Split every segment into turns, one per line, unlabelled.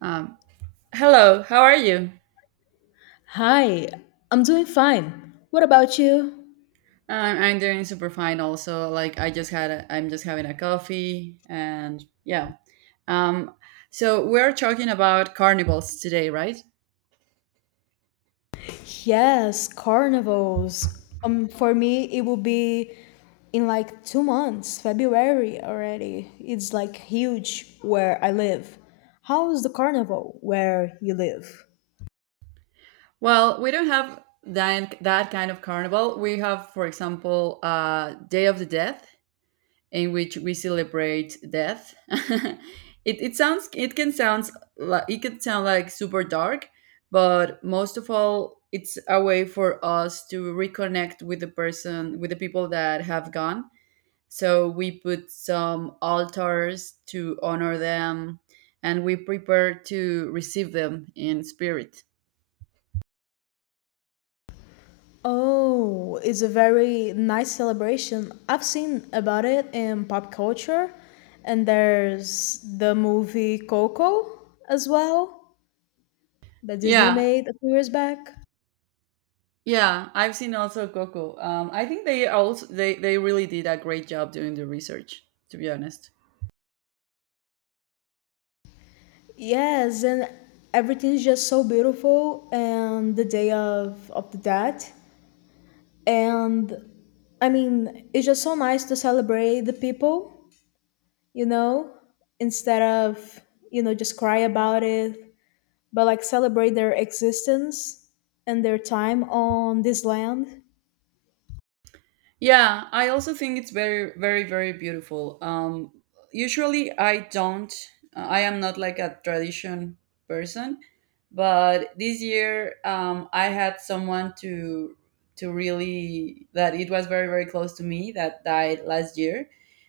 Um, Hello, how are you?
Hi, I'm doing fine. What about you?
I'm doing super fine. Also, like I just had, I'm just having a coffee, and yeah. Um, so we're talking about carnivals today, right?
Yes, carnivals. For me, it will be in like 2 months, February already. It's like huge where I live. How is the carnival where you live?
Well, we don't have that kind of carnival. We have, for example, Day of the Dead, in which we celebrate death. It sounds it can sounds it can sound like super dark, but most of all, it's a way for us to reconnect with the person with the people that have gone. So we put some altars to honor them, and we prepare to receive them in spirit.
Oh, it's a very nice celebration. I've seen about it in pop culture, and there's the movie Coco as well that Disney
Yeah,
made a few years back.
yeah, I've seen also Coco. I think they also they really did a great job doing the research. To be honest.
Yes, and everything's just so beautiful. And the day of the dead, and I mean, it's just so nice to celebrate the people, you know, instead of just cry about it, but like celebrate their existence and their time on this land.
Yeah, I also think it's very, very, very beautiful. Usually, I don't. I am not like a tradition person, but this year, I had someone to really that it was very, very close to me that died last year.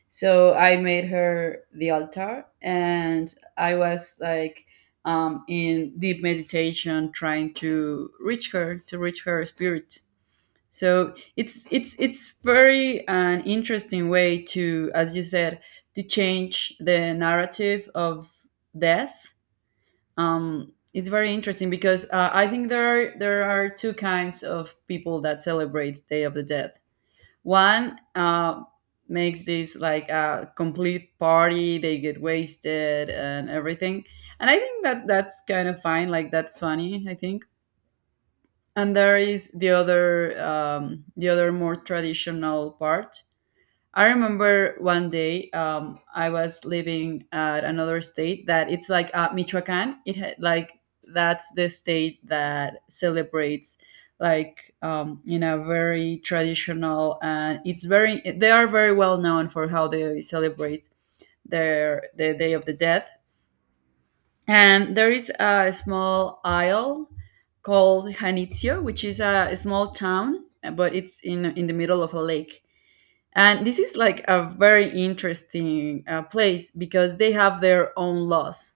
So I made her the altar, and I was like in deep meditation, trying to reach her spirit. So it's very an interesting way, to as you said, to change the narrative of death. It's very interesting because I think there are two kinds of people that celebrate Day of the Dead. One makes this like a complete party, they get wasted and everything, and I think that that's kind of fine, like that's funny, I think. And there is the other, the other more traditional part. I remember one day, I was living at another state that it's like, Michoacan. It had like, that's the state that celebrates, like, in a very traditional, and it's very, they are very well known for how they celebrate the Day of the Dead. And there is a small isle called Janitzio, which is a small town, but it's in the middle of a lake. And this is like a very interesting place because they have their own laws.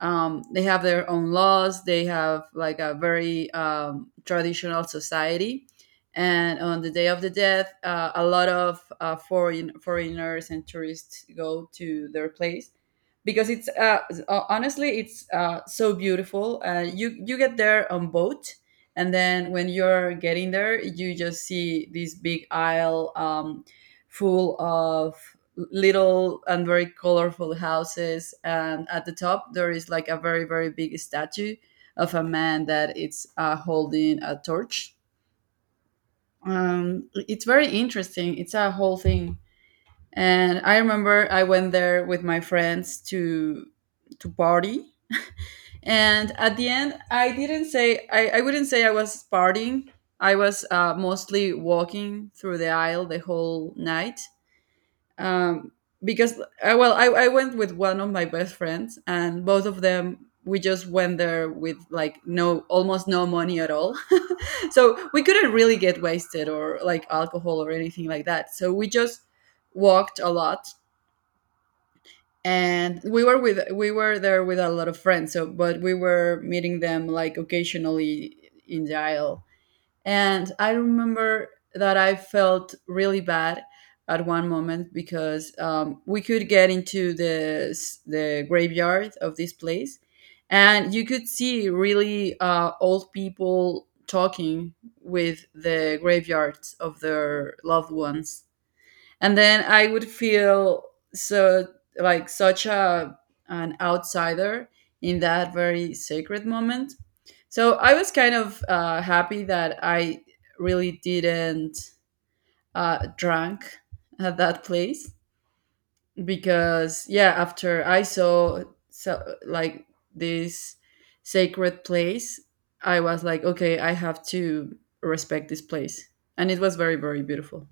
They have like a very traditional society, and on the Day of the Death, a lot of foreigners and tourists go to their place because it's honestly, it's so beautiful. You get there on boat, and then when you're getting there you just see this big aisle, full of little and very colorful houses, and at the top there is like a very very big statue of a man that it's holding a torch. It's very interesting, it's a whole thing. And I remember I went there with my friends to party, and at the end I wouldn't say I was partying. I was mostly walking through the aisle the whole night. Um, because Well, I went with one of my best friends, and both of them, we just went there with like no almost no money at all. So we couldn't really get wasted or like alcohol or anything like that, so we just walked a lot. And we were there with a lot of friends, so, but we were meeting them like occasionally in the aisle. And I remember that I felt really bad at one moment because we could get into the the graveyard of this place, and you could see really old people talking with the graveyards of their loved ones, and then I would feel so like such a, an outsider in that very sacred moment. So I was kind of happy that I really didn't drunk at that place, because yeah, after I saw so like this sacred place, I was like, okay, I have to respect this place, and it was very very beautiful.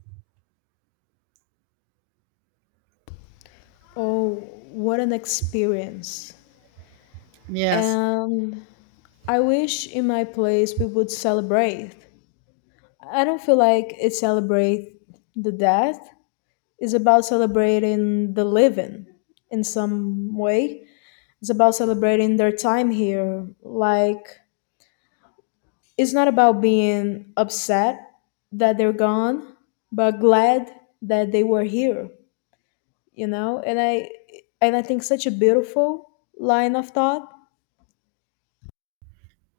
Oh, what an experience!
Yes.
And I wish in my place we would celebrate. I don't feel like it celebrates the death. Is about celebrating the living in some way. It's about celebrating their time here. Like, it's not about being upset that they're gone, but glad that they were here, you know? And I think such a beautiful line of thought.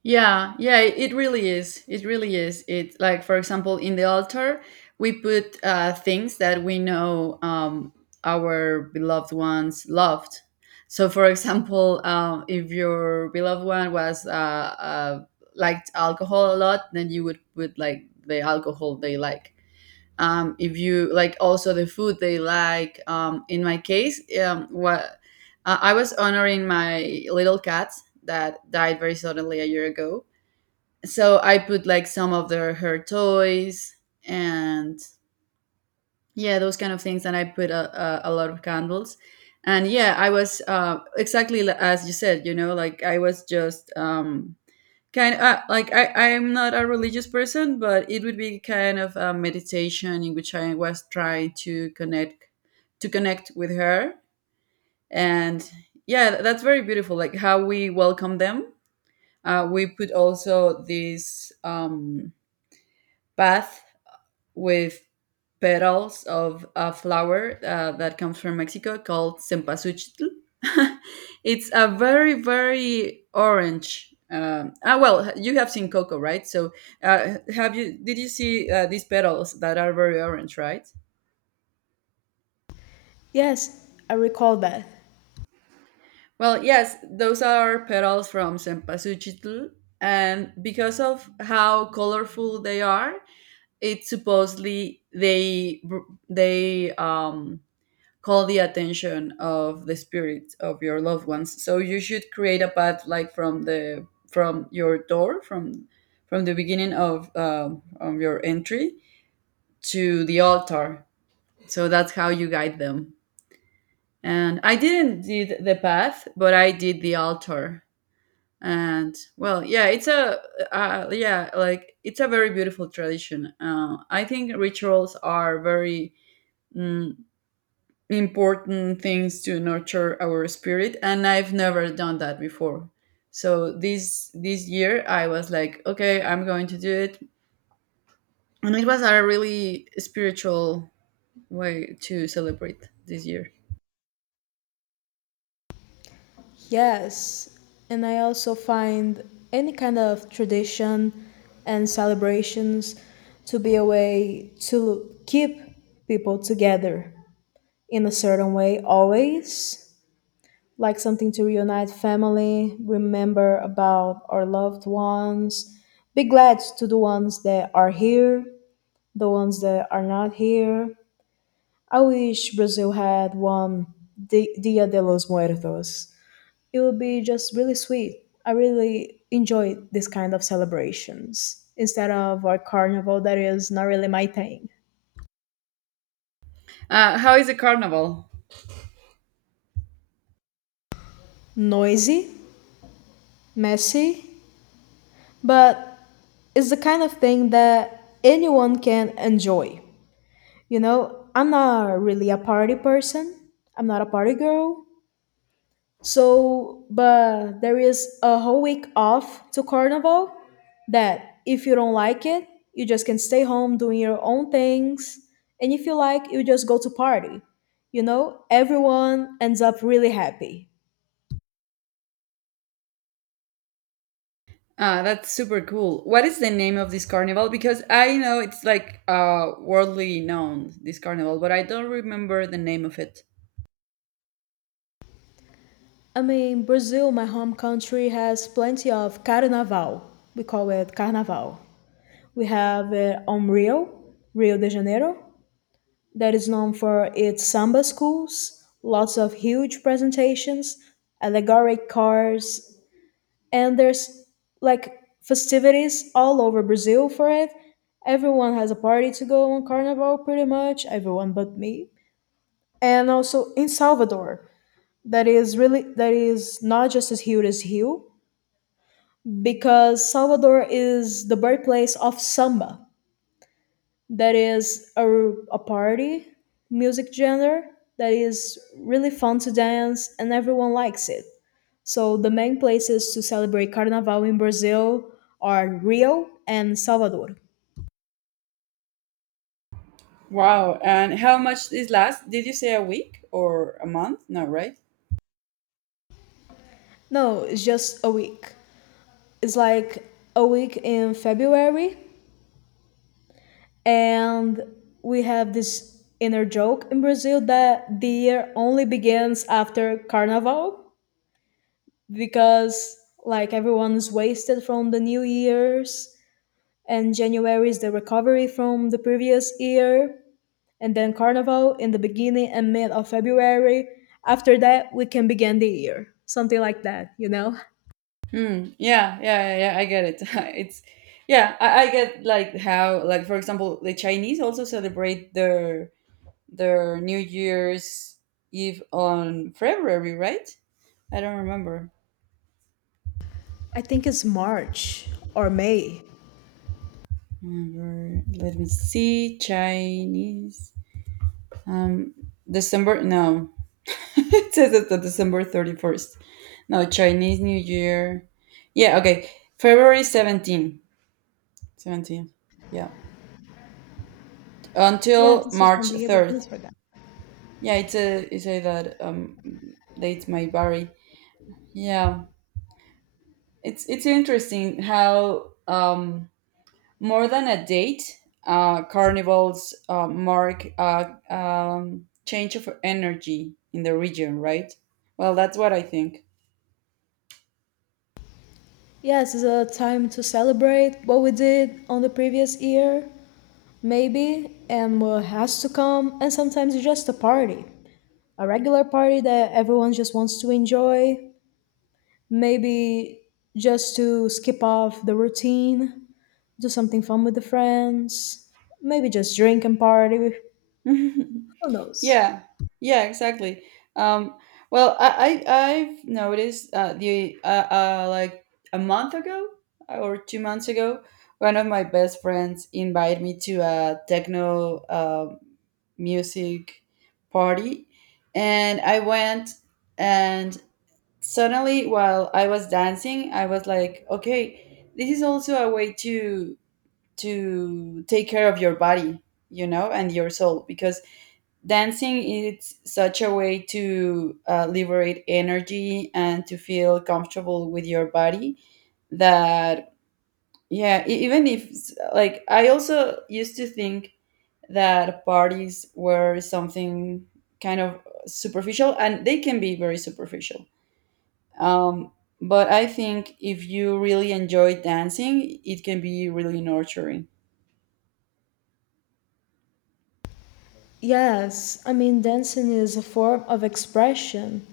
Yeah, yeah, it really is. It really is. It like, for example, in the altar we put things that we know our beloved ones loved. So for example, if your beloved one was liked alcohol a lot, then you would put like the alcohol they like. If you like also the food they like. In my case, what I was honoring my little cat that died very suddenly a year ago, so I put like some of her toys and yeah, those kind of things. And I put a lot of candles. And yeah, I was exactly as you said, you know, like I was just kind of like I'm not a religious person, but it would be kind of a meditation in which I was trying to connect with her. And yeah, that's very beautiful. Like how we welcome them. We put also this bath with petals of a flower that comes from Mexico called cempasúchil. It's a very very orange. Well, you have seen Cocoa, right? So, have you? Did you see these petals that are very orange, right?
Yes, I recall that.
Well, yes, those are petals from cempasúchil, and because of how colorful they are, it supposedly they call the attention of the spirits of your loved ones. So you should create a path like from your door, from the beginning of your entry to the altar. So that's how you guide them. And I didn't did the path, but I did the altar. And well, yeah, it's a yeah, like it's a very beautiful tradition. I think rituals are very mm, important things to nurture our spirit, and I've never done that before. So this year I was like, okay, I'm going to do it. And it was a really spiritual way to celebrate this year.
Yes, and I also find any kind of tradition and celebrations to be a way to keep people together in a certain way, always like something to reunite family, remember about our loved ones, be glad to the ones that are here, the ones that are not here. I wish Brazil had one Di- Dia de los Muertos. It would be just really sweet. I really enjoy this kind of celebrations instead of a carnival that is not really my thing.
How is the carnival?
Noisy, messy, but it's the kind of thing that anyone can enjoy. You know, I'm not really a party person, I'm not a party girl. So, but there is a whole week off to Carnival that if you don't like it, you just can stay home doing your own things. And if you like, you just go to party. You know, everyone ends up really happy.
Ah, that's super cool. What is the name of this carnival? Because I know it's like worldly known, this carnival, but I don't remember the name of it.
I mean, Brazil, my home country, has plenty of carnaval. We call it carnaval. We have it on Rio, Rio de Janeiro, that is known for its samba schools, lots of huge presentations, allegoric cars, and there's like festivities all over Brazil for it. Everyone has a party to go on carnival pretty much, everyone but me. And also in Salvador, that is really that is not just as huge as Rio because Salvador is the birthplace of samba. That is a party music genre that is really fun to dance and everyone likes it. So the main places to celebrate Carnaval in Brazil are Rio and Salvador.
Wow, and how much this last? Did you say a week or a month? No, right?
No, it's just a week. It's like a week in February, and we have this inner joke in Brazil that the year only begins after Carnaval because like everyone is wasted from the New Year's and January is the recovery from the previous year, and then Carnival in the beginning and mid of February. After that, we can begin the year, something like that, you know?
Hmm. Yeah, yeah, yeah, yeah, I get it. It's, yeah, I get like how, like for example, the Chinese also celebrate their New Year's Eve on February, right? I don't remember.
I think it's March or May.
Remember- Let me see Chinese. Um, December no, it says it's the December 31st. No, Chinese New Year. Yeah, okay, February 17. 17. Yeah,
Yeah,
until
this is
March
when the year
third.
begins for them.
Yeah, it's a you say that dates might vary. Yeah, it's interesting how more than a date, carnivals mark a change of energy in the region, right? Well, that's what I think.
Yes, it's a time to celebrate what we did on the previous year, maybe, and what has to come, and sometimes it's just a party. A regular party that everyone just wants to enjoy. Maybe just to skip off the routine, do something fun with the friends, maybe just drink and party. Who knows?
Yeah, yeah, exactly. Um, well, I've noticed the like a month ago, or 2 months ago, one of my best friends invited me to a techno music party, and I went. And suddenly, while I was dancing, I was like, okay, this is also a way to take care of your body, you know, and your soul, because dancing is such a way to liberate energy and to feel comfortable with your body. That yeah, even if, like, I also used to think that parties were something kind of superficial, and they can be very superficial, um, but I think if you really enjoy dancing it can be really nurturing.
Yes, I mean, dancing is a form of expression,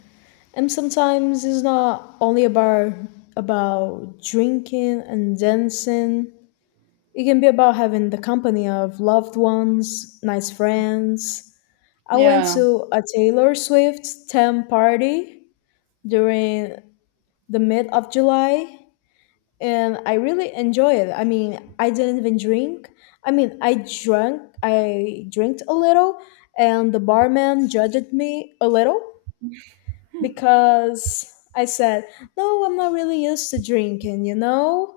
and sometimes it's not only about drinking and dancing. It can be about having the company of loved ones, nice friends. I went
Yeah.
to a Taylor Swift 10 party during the mid of July, and I really enjoy it. I mean, I didn't even drink. I mean, I drank a little, and the barman judged me a little because I said, "No, I'm not really used to drinking," you know.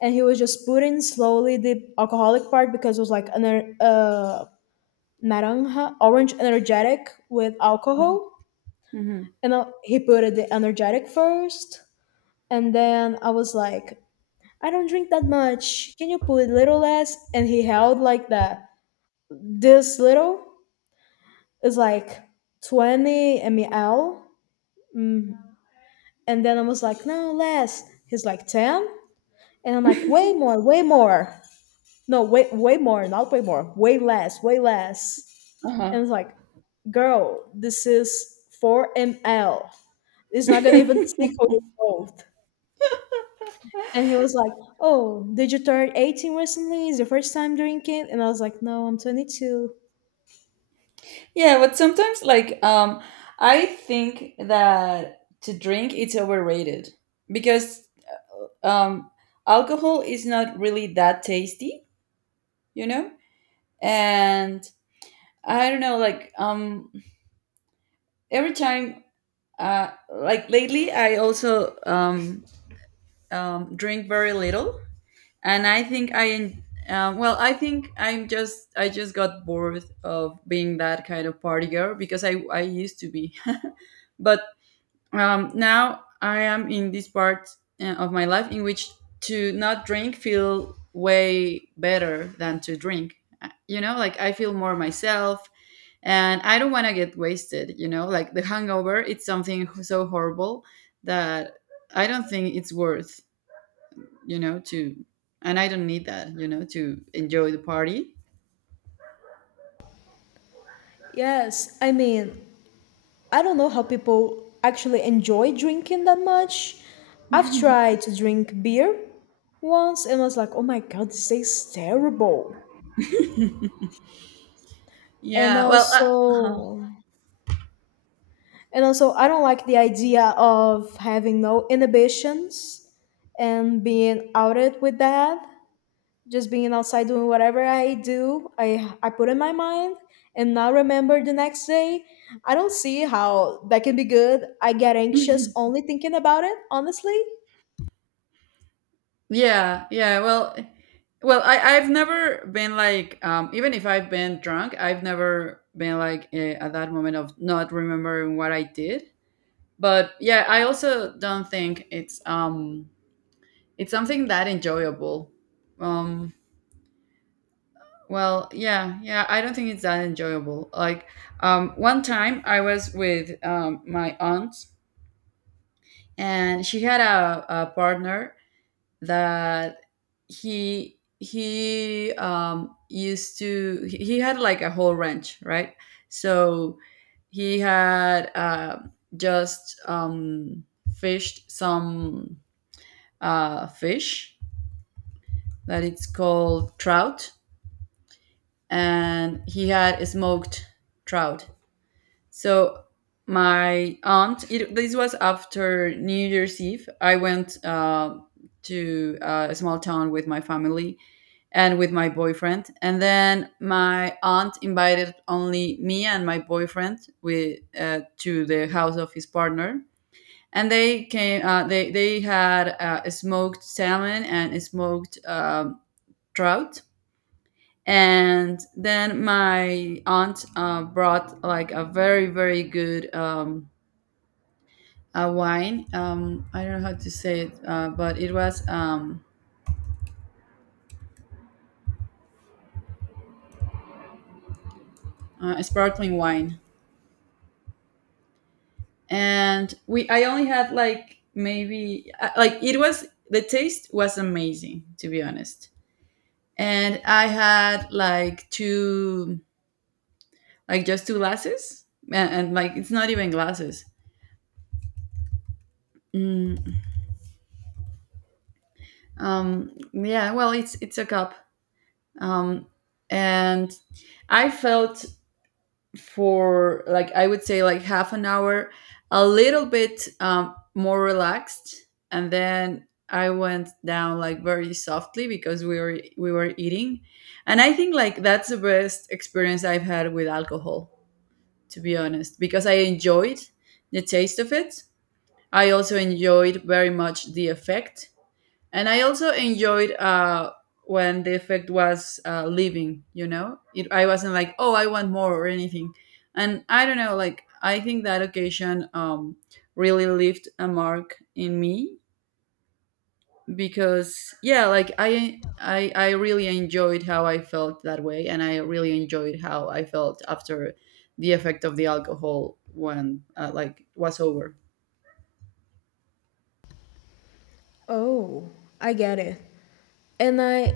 And he was just putting slowly the alcoholic part because it was like an naranja, orange energetic with alcohol,
Hmm.
and he put it the energetic first, and then I was like, I don't drink that much. Can you put a little less? And he held like the this little is like 20 ml. Mm. And then I was like, no, less. He's like 10. And I'm like, way more, way more. No, way, way more, not way more, way less, way less. And
Uh-huh.
it's like, girl, this is 4 ml. It's not going to even tickle you both. And he was like, "Oh, did you turn 18 recently? Is your first time drinking?" And I was like, "No, I'm 22."
Yeah, but sometimes like I think that to drink it's overrated, because um alcohol is not really that tasty, you know? And I don't know like every time like lately I also drink very little. And I think well, I think I just got bored of being that kind of party girl, because I used to be. But now I am in this part of my life in which to not drink feel way better than to drink. You know, like I feel more myself, and I don't want to get wasted, you know, like the hangover, it's something so horrible that I don't think it's worth, you know, and I don't need that, you know, to enjoy the party.
Yes, I mean, I don't know how people actually enjoy drinking that much. I've tried to drink beer once and I was like, "Oh my god, this tastes terrible." And
Yeah. Well, uh-huh.
also, and also, I don't like the idea of having no inhibitions and being outed with that. Just being outside doing whatever I do, I put in my mind and now remember the next day. I don't see how that can be good. I get anxious only thinking about it, honestly.
Yeah, yeah. Well, well, I've never been like even if I've been drunk, I've never been like at that moment of not remembering what I did. But yeah, I also don't think it's something that enjoyable. Um well, yeah, yeah, I don't think it's that enjoyable. Like, one time I was with my aunt, and she had a partner that he used to he had like a whole ranch, right? So he had just fished some fish that it's called trout, and he had smoked trout. So my aunt, this was after New Year's Eve. I went to a small town with my family and with my boyfriend, and then my aunt invited only me and my boyfriend with to the house of his partner. And they came. They had a smoked salmon and a smoked trout. And then my aunt brought like a very, very good a wine. I don't know how to say it, but it was a sparkling wine. And we. I only had like maybe like it was the taste was amazing, to be honest, and I had like two like just two glasses, and like, it's not even glasses. Mm, yeah, well, it's a cup, um, and I felt for, like, I would say, like, half an hour a little bit more relaxed, and then I went down like very softly because we were eating, and I think, like, that's the best experience I've had with alcohol, to be honest, because I enjoyed the taste of it. I also enjoyed very much the effect, and I also enjoyed when the effect was leaving, it, I wasn't like, oh, I want more or anything, and I don't know, like, I think that occasion really left a mark in me, because, yeah, like, I really enjoyed how I felt that way, and I really enjoyed how I felt after the effect of the alcohol when like, was over.
Oh, I get it. And I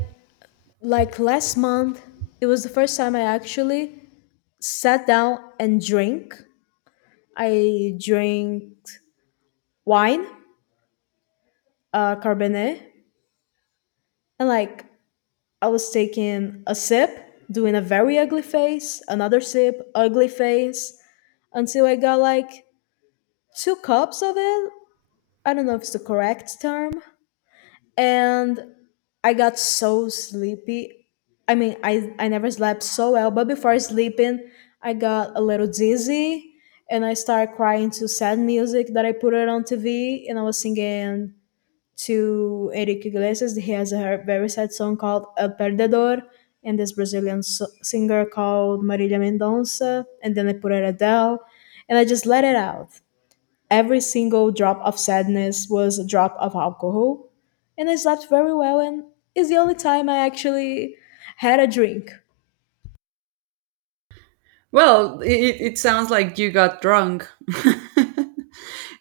like last month, it was the first time I actually sat down and drank. I drank wine, Cabernet, and like I was taking a sip, doing a very ugly face, another sip, ugly face, until I got like two cups of it. I don't know if it's the correct term. And I got so sleepy. I mean, I never slept so well, but before sleeping, I got a little dizzy and I started crying to sad music that I put it on TV and I was singing to Eric Iglesias. He has a very sad song called El Perdedor, and this Brazilian singer called Marília Mendonça, and then I put it Adele, and I just let it out. Every single drop of sadness was a drop of alcohol, and I slept very well, and it's the only time I actually had a drink.
Well, it sounds like you got drunk.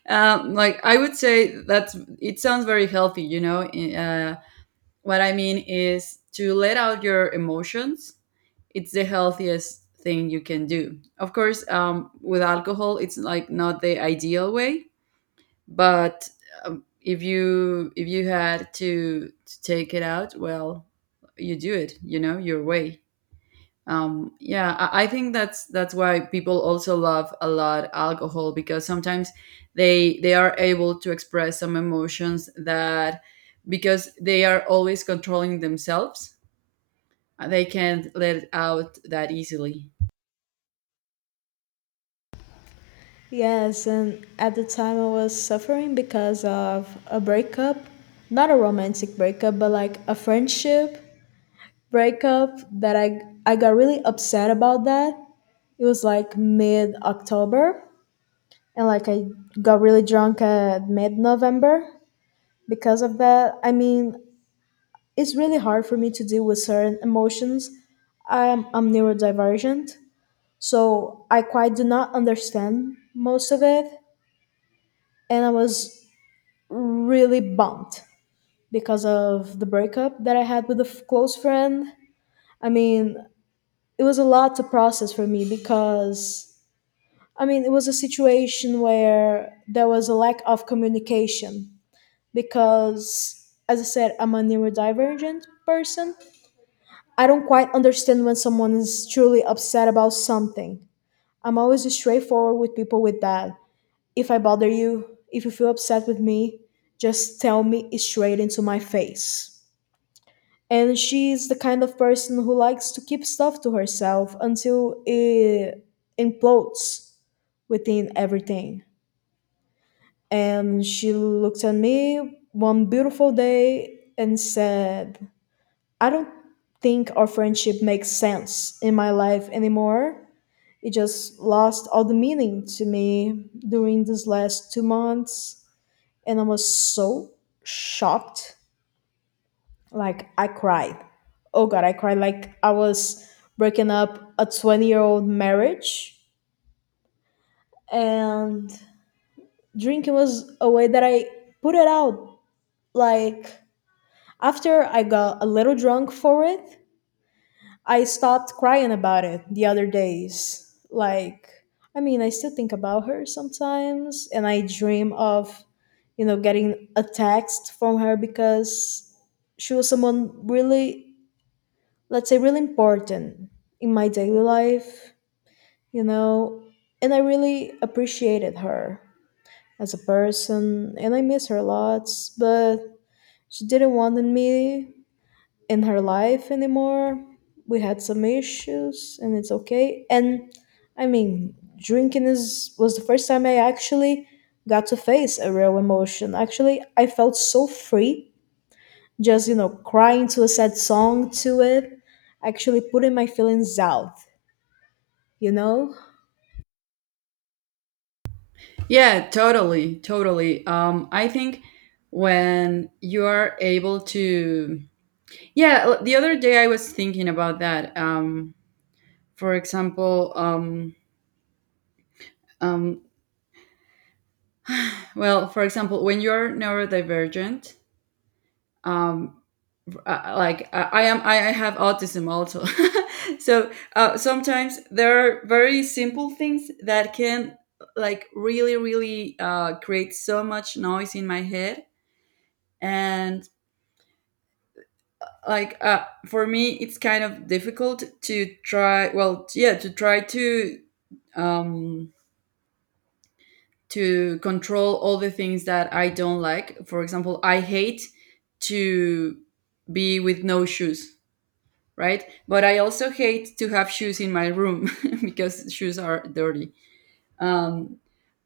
Like, I would say that it sounds very healthy. You know, what I mean is to let out your emotions. It's the healthiest thing you can do. Of course, with alcohol, it's, like, not the ideal way, but if you had to take it out, well, you do it. You know, your way. Yeah, I think that's why people also love a lot alcohol, because sometimes they are able to express some emotions that, because they are always controlling themselves, they can't let it out that easily.
Yes, and at the time I was suffering because of a breakup, not a romantic breakup, but like a friendship breakup that I got really upset about that. It was like mid October and like I got really drunk at mid November because of that. I mean, it's really hard for me to deal with certain emotions. I'm neurodivergent, so I quite do not understand most of it and I was really bummed because of the breakup that I had with a close friend. I mean, it was a lot to process for me because I mean, it was a situation where there was a lack of communication because, as I said, I'm a neurodivergent person. I don't quite understand when someone is truly upset about something. I'm always straightforward with people with that. If I bother you, if you feel upset with me, just tell me straight into my face. And she's the kind of person who likes to keep stuff to herself until it implodes within everything. And she looked at me one beautiful day and said, I don't think our friendship makes sense in my life anymore. It just lost all the meaning to me during these last 2 months. And I was so shocked. Like, I cried. Oh God, I cried like I was breaking up a 20-year-old marriage. And drinking was a way that I put it out. Like, after I got a little drunk for it, I stopped crying about it the other days. Like, I mean, I still think about her sometimes, and I dream of, you know, getting a text from her because she was someone really, let's say, really important in my daily life, you know, and I really appreciated her as a person, and I miss her lots, but she didn't want me in her life anymore. We had some issues and it's okay. And I mean, drinking is was the first time I actually got to face a real emotion. Actually, I felt so free just, you know, crying to a sad song to it, actually putting my feelings out, you know?
Yeah, totally, totally, I think when you are able to... Yeah, the other day I was thinking about that. For example. Um Well, for example, when you're neurodivergent, um, like, I am, I have autism also. So, sometimes there are very simple things that can, like, really, really, create so much noise in my head. And, like, for me, it's kind of difficult to try um, to control all the things that I don't like. For example, I hate to be with no shoes, right? But I also hate to have shoes in my room because shoes are dirty. Um,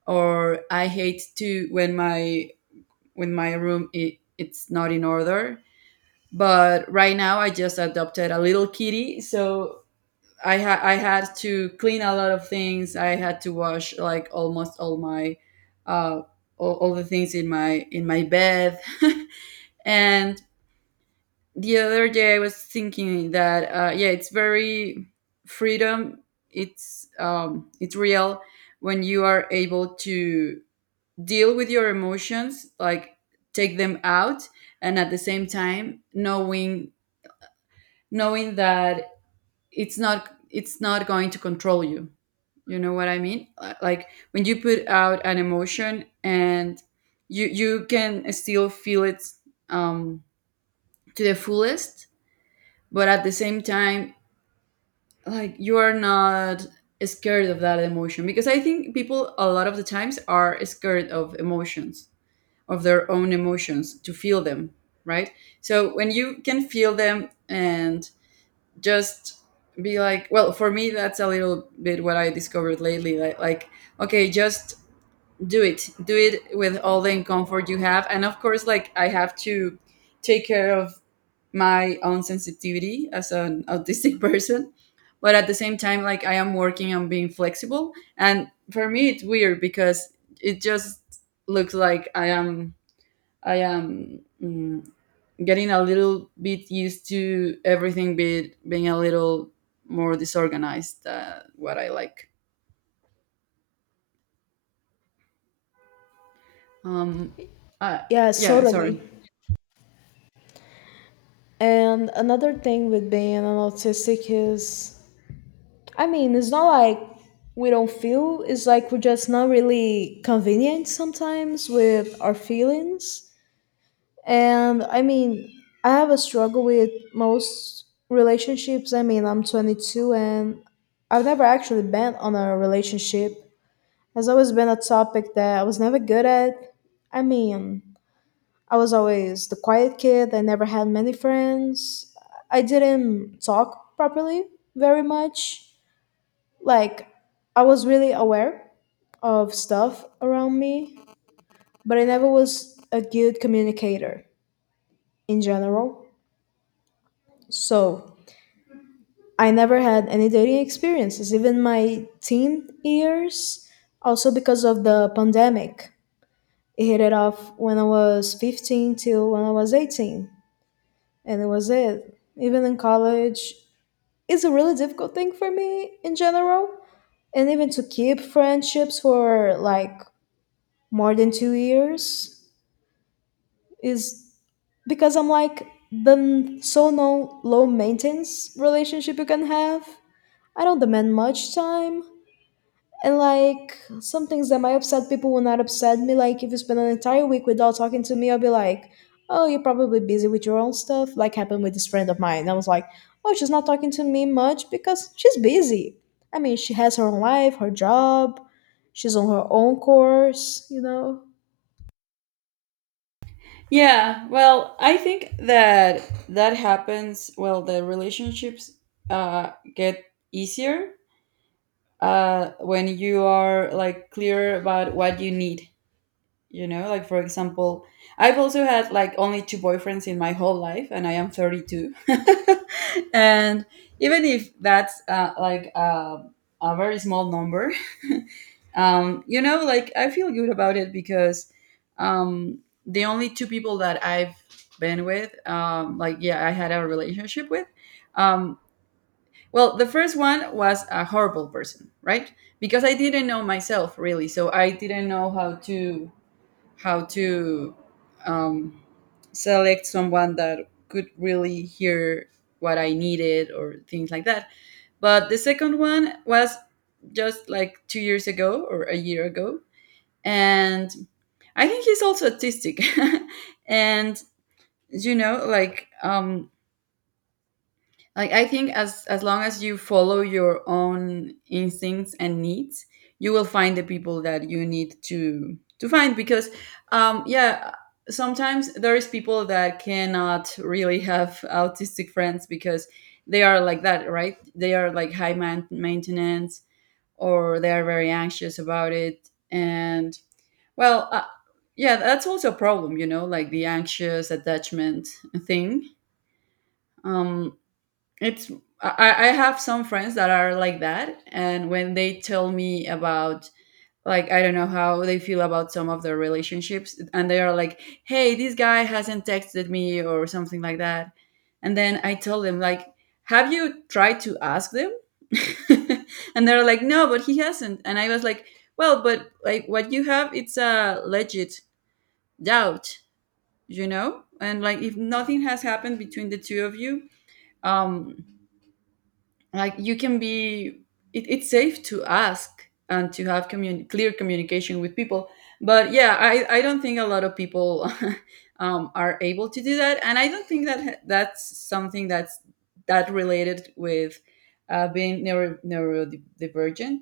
or I hate to, when my room, it's not in order. But right now, I just adopted a little kitty, so I had to clean a lot of things. I had to wash like almost all uh, the things in my bed. And the other day, I was thinking that, yeah, it's very freedom. It's real when you are able to deal with your emotions, like, take them out, and at the same time knowing that it's not going to control you. You know what I mean? Like, when you put out an emotion, and you can still feel it, um, to the fullest, but at the same time, like, you are not scared of that emotion, because I think people a lot of the times are scared of emotions, of their own emotions, to feel them, right? So when you can feel them, and just be like, well, for me, that's a little bit what I discovered lately. Like, okay, just do it with all the comfort you have, and of course, like, I have to take care of my own sensitivity as an autistic person. But at the same time, like, I am working on being flexible. And for me it's weird because it just looks like I am getting a little bit used to everything being a little more disorganized than what I like. um uh,
Yes,
yeah, sorry.
totally. And another thing with being an autistic is I mean, it's not like we don't feel, it's like we're just not really convenient sometimes with our feelings. And I mean, I have a struggle with most relationships. I mean, I'm 22 and I've never actually been on a relationship. Has always been a topic that I was never good at. I mean, I was always the quiet kid. I never had many friends. I didn't talk properly very much, like I was really aware of stuff around me, but I never was a good communicator in general. So I never had any dating experiences, even my teen years, also because of the pandemic. It hit it off when I was 15 till when I was 18, and it was it. Even in college, it's a really difficult thing for me in general. And even to keep friendships for like more than 2 years is because I'm like the n- so no low maintenance relationship you can have. I don't demand much time. And like some things that might upset people will not upset me. Like if you spend an entire week without talking to me, I'll be like, oh, you're probably busy with your own stuff. Like happened with this friend of mine. I was like, oh, she's not talking to me much because she's busy. I mean she has her own life, her job, she's on her own course, you know.
Yeah, well, I think that happens. Well, the relationships, get easier, when you are, like, clear about what you need. You know, like, for example, I've also had, like, only two boyfriends in my whole life, and I am 32. And even if that's, a very small number, you know, like, I feel good about it because, um, the only two people that I've been with, like, yeah, I had a relationship with. Um, well, the first one was a horrible person, right? Because I didn't know myself really, so I didn't know how to um, select someone that could really hear what I needed, or things like that. But the second one was just like 2 years ago, or a year ago, and I think he's also autistic. And, you know, like, like, I think as long as you follow your own instincts and needs, you will find the people that you need to find, because, yeah, sometimes there is people that cannot really have autistic friends, because they are like that, right? They are like high maintenance, or they are very anxious about it, and, well, yeah, that's also a problem, you know, like, the anxious attachment thing. Um, it's I have some friends that are like that, and when they tell me about, like, I don't know how they feel about some of their relationships, and they are like, "Hey, this guy hasn't texted me," or something like that, and then I tell them, like, "Have you tried to ask them?" And they're like, "No, but he hasn't," and I was like, "Well, but, like, what you have, it's a legit doubt, you know? And, like, if nothing has happened between the two of you, um like, you can be it, it's safe to ask, and to have clear communication with people." But, yeah, I don't think a lot of people are able to do that, and I don't think that's something that's that related with, being neurodivergent.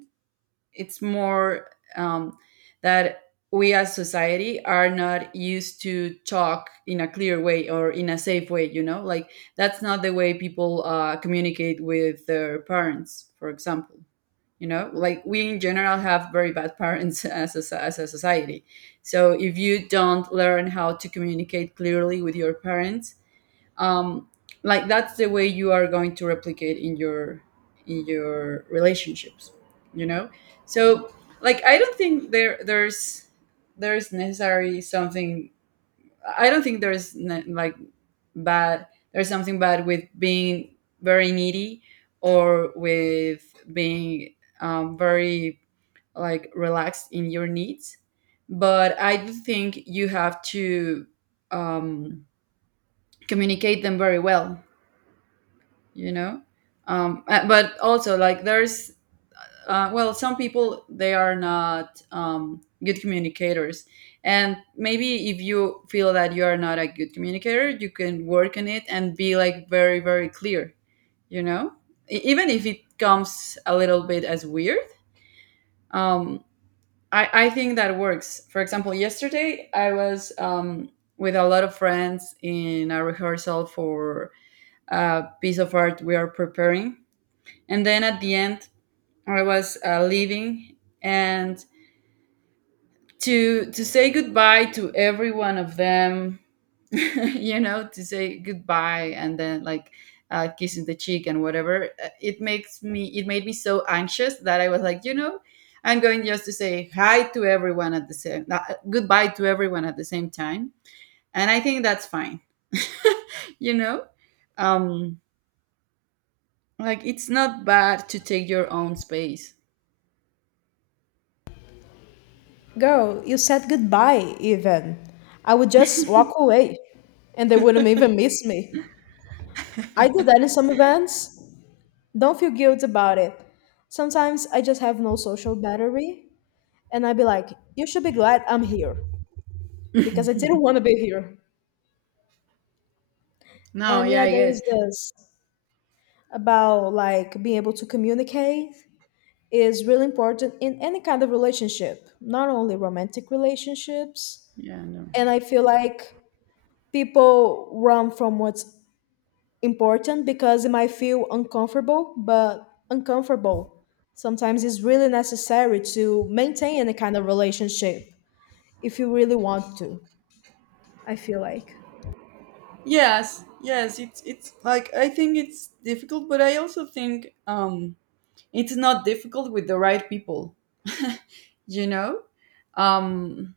It's more, um, that we as society are not used to talk in a clear way, or in a safe way. You know, like, that's not the way people communicate with their parents, for example. You know, like, we in general have very bad parents as a society. So if you don't learn how to communicate clearly with your parents, um, like, that's the way you are going to replicate in your relationships, you know. So, like, I don't think there's necessary something. I don't think there's like, bad. There's something bad with being very needy, or with being very, like, relaxed in your needs. But I do think you have to, um, communicate them very well, you know. But also, like, there's, well, some people, they are not good communicators. And maybe, if you feel that you are not a good communicator, you can work on it and be, like, very, very clear, you know. Even if it comes a little bit as weird. um, I think that works. For example, yesterday I was, with a lot of friends in a rehearsal for a piece of art we are preparing, and then at the end I was, leaving, and to say goodbye to every one of them, you know, to say goodbye, and then, like, kissing the cheek and whatever, it made me so anxious that I was like, you know, I'm going just to say hi to everyone at the same goodbye to everyone at the same time. And I think that's fine. You know, um like, it's not bad to take your own space.
Girl, you said goodbye, even. I would just walk away, and they wouldn't even miss me. I do that in some events. Don't feel guilt about it. Sometimes I just have no social battery, and I'd be like, you should be glad I'm here, because I didn't want to be here.
No,
And
yeah,
yeah,
I
there
get
is
it.
this about like being able to communicate is really important in any kind of relationship, not only romantic relationships.
Yeah, no.
And I feel like people run from what's important because it might feel uncomfortable, but uncomfortable sometimes is really necessary to maintain any kind of relationship if you really want to. I feel like.
Yes, yes, it's like, I think it's difficult, but I also think, it's not difficult with the right people. You know? Um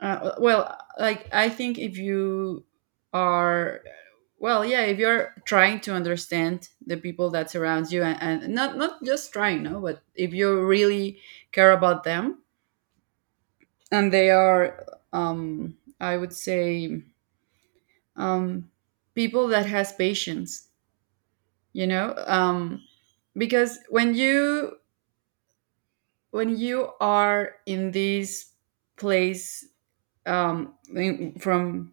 well, like, I think if you are well, yeah, if you're trying to understand the people that surrounds you, and not just trying, no, but if you really care about them, and they are, I would say, um, people that has patience, you know. Because when you are in this place, from...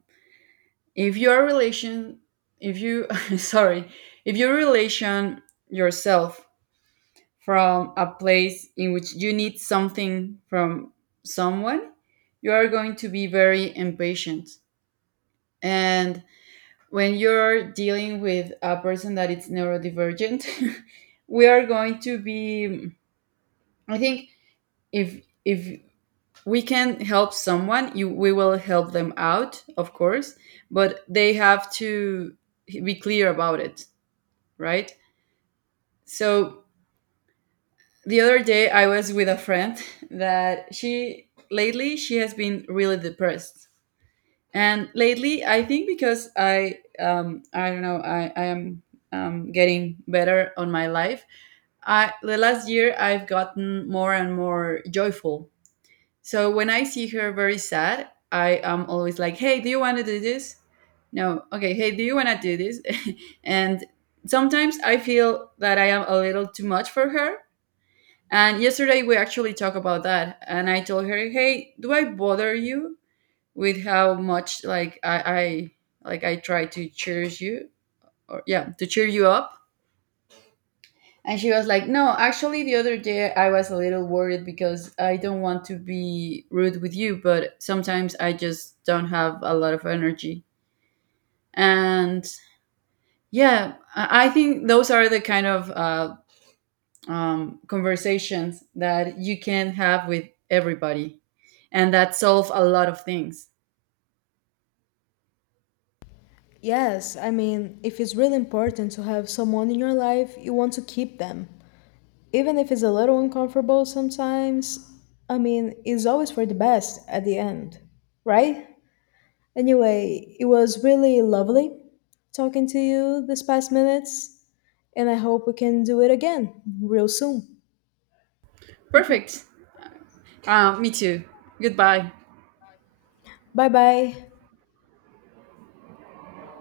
if your relation if you, sorry, if you relation yourself from a place in which you need something from someone, you are going to be very impatient. And when you're dealing with a person that is neurodivergent, we are going to be... I think, if we can help someone, you we will help them, out of course. But they have to be clear about it, right? So, the other day I was with a friend that, she lately she has been really depressed. And lately I think, because I don't know, I am, getting better on my life. I The last year I've gotten more and more joyful. So when I see her very sad, I am always like, "Hey, do you want to do this?" "No." "Okay, hey, do you want to do this?" And sometimes I feel that I am a little too much for her. And yesterday, we actually talked about that, and I told her, "Hey, do I bother you with how much, like, I try to cheers you or yeah to cheer you up." And she was like, "No, actually, the other day I was a little worried because I don't want to be rude with you, but sometimes I just don't have a lot of energy." And, yeah, I think those are the kind of conversations that you can have with everybody, and that solve a lot of things.
Yes, I mean, if it's really important to have someone in your life, you want to keep them. Even if it's a little uncomfortable sometimes, I mean, it's always for the best at the end, right? Anyway, it was really lovely talking to you this past minutes, and I hope we can do it again real soon.
Perfect. Me too. Goodbye.
Bye bye.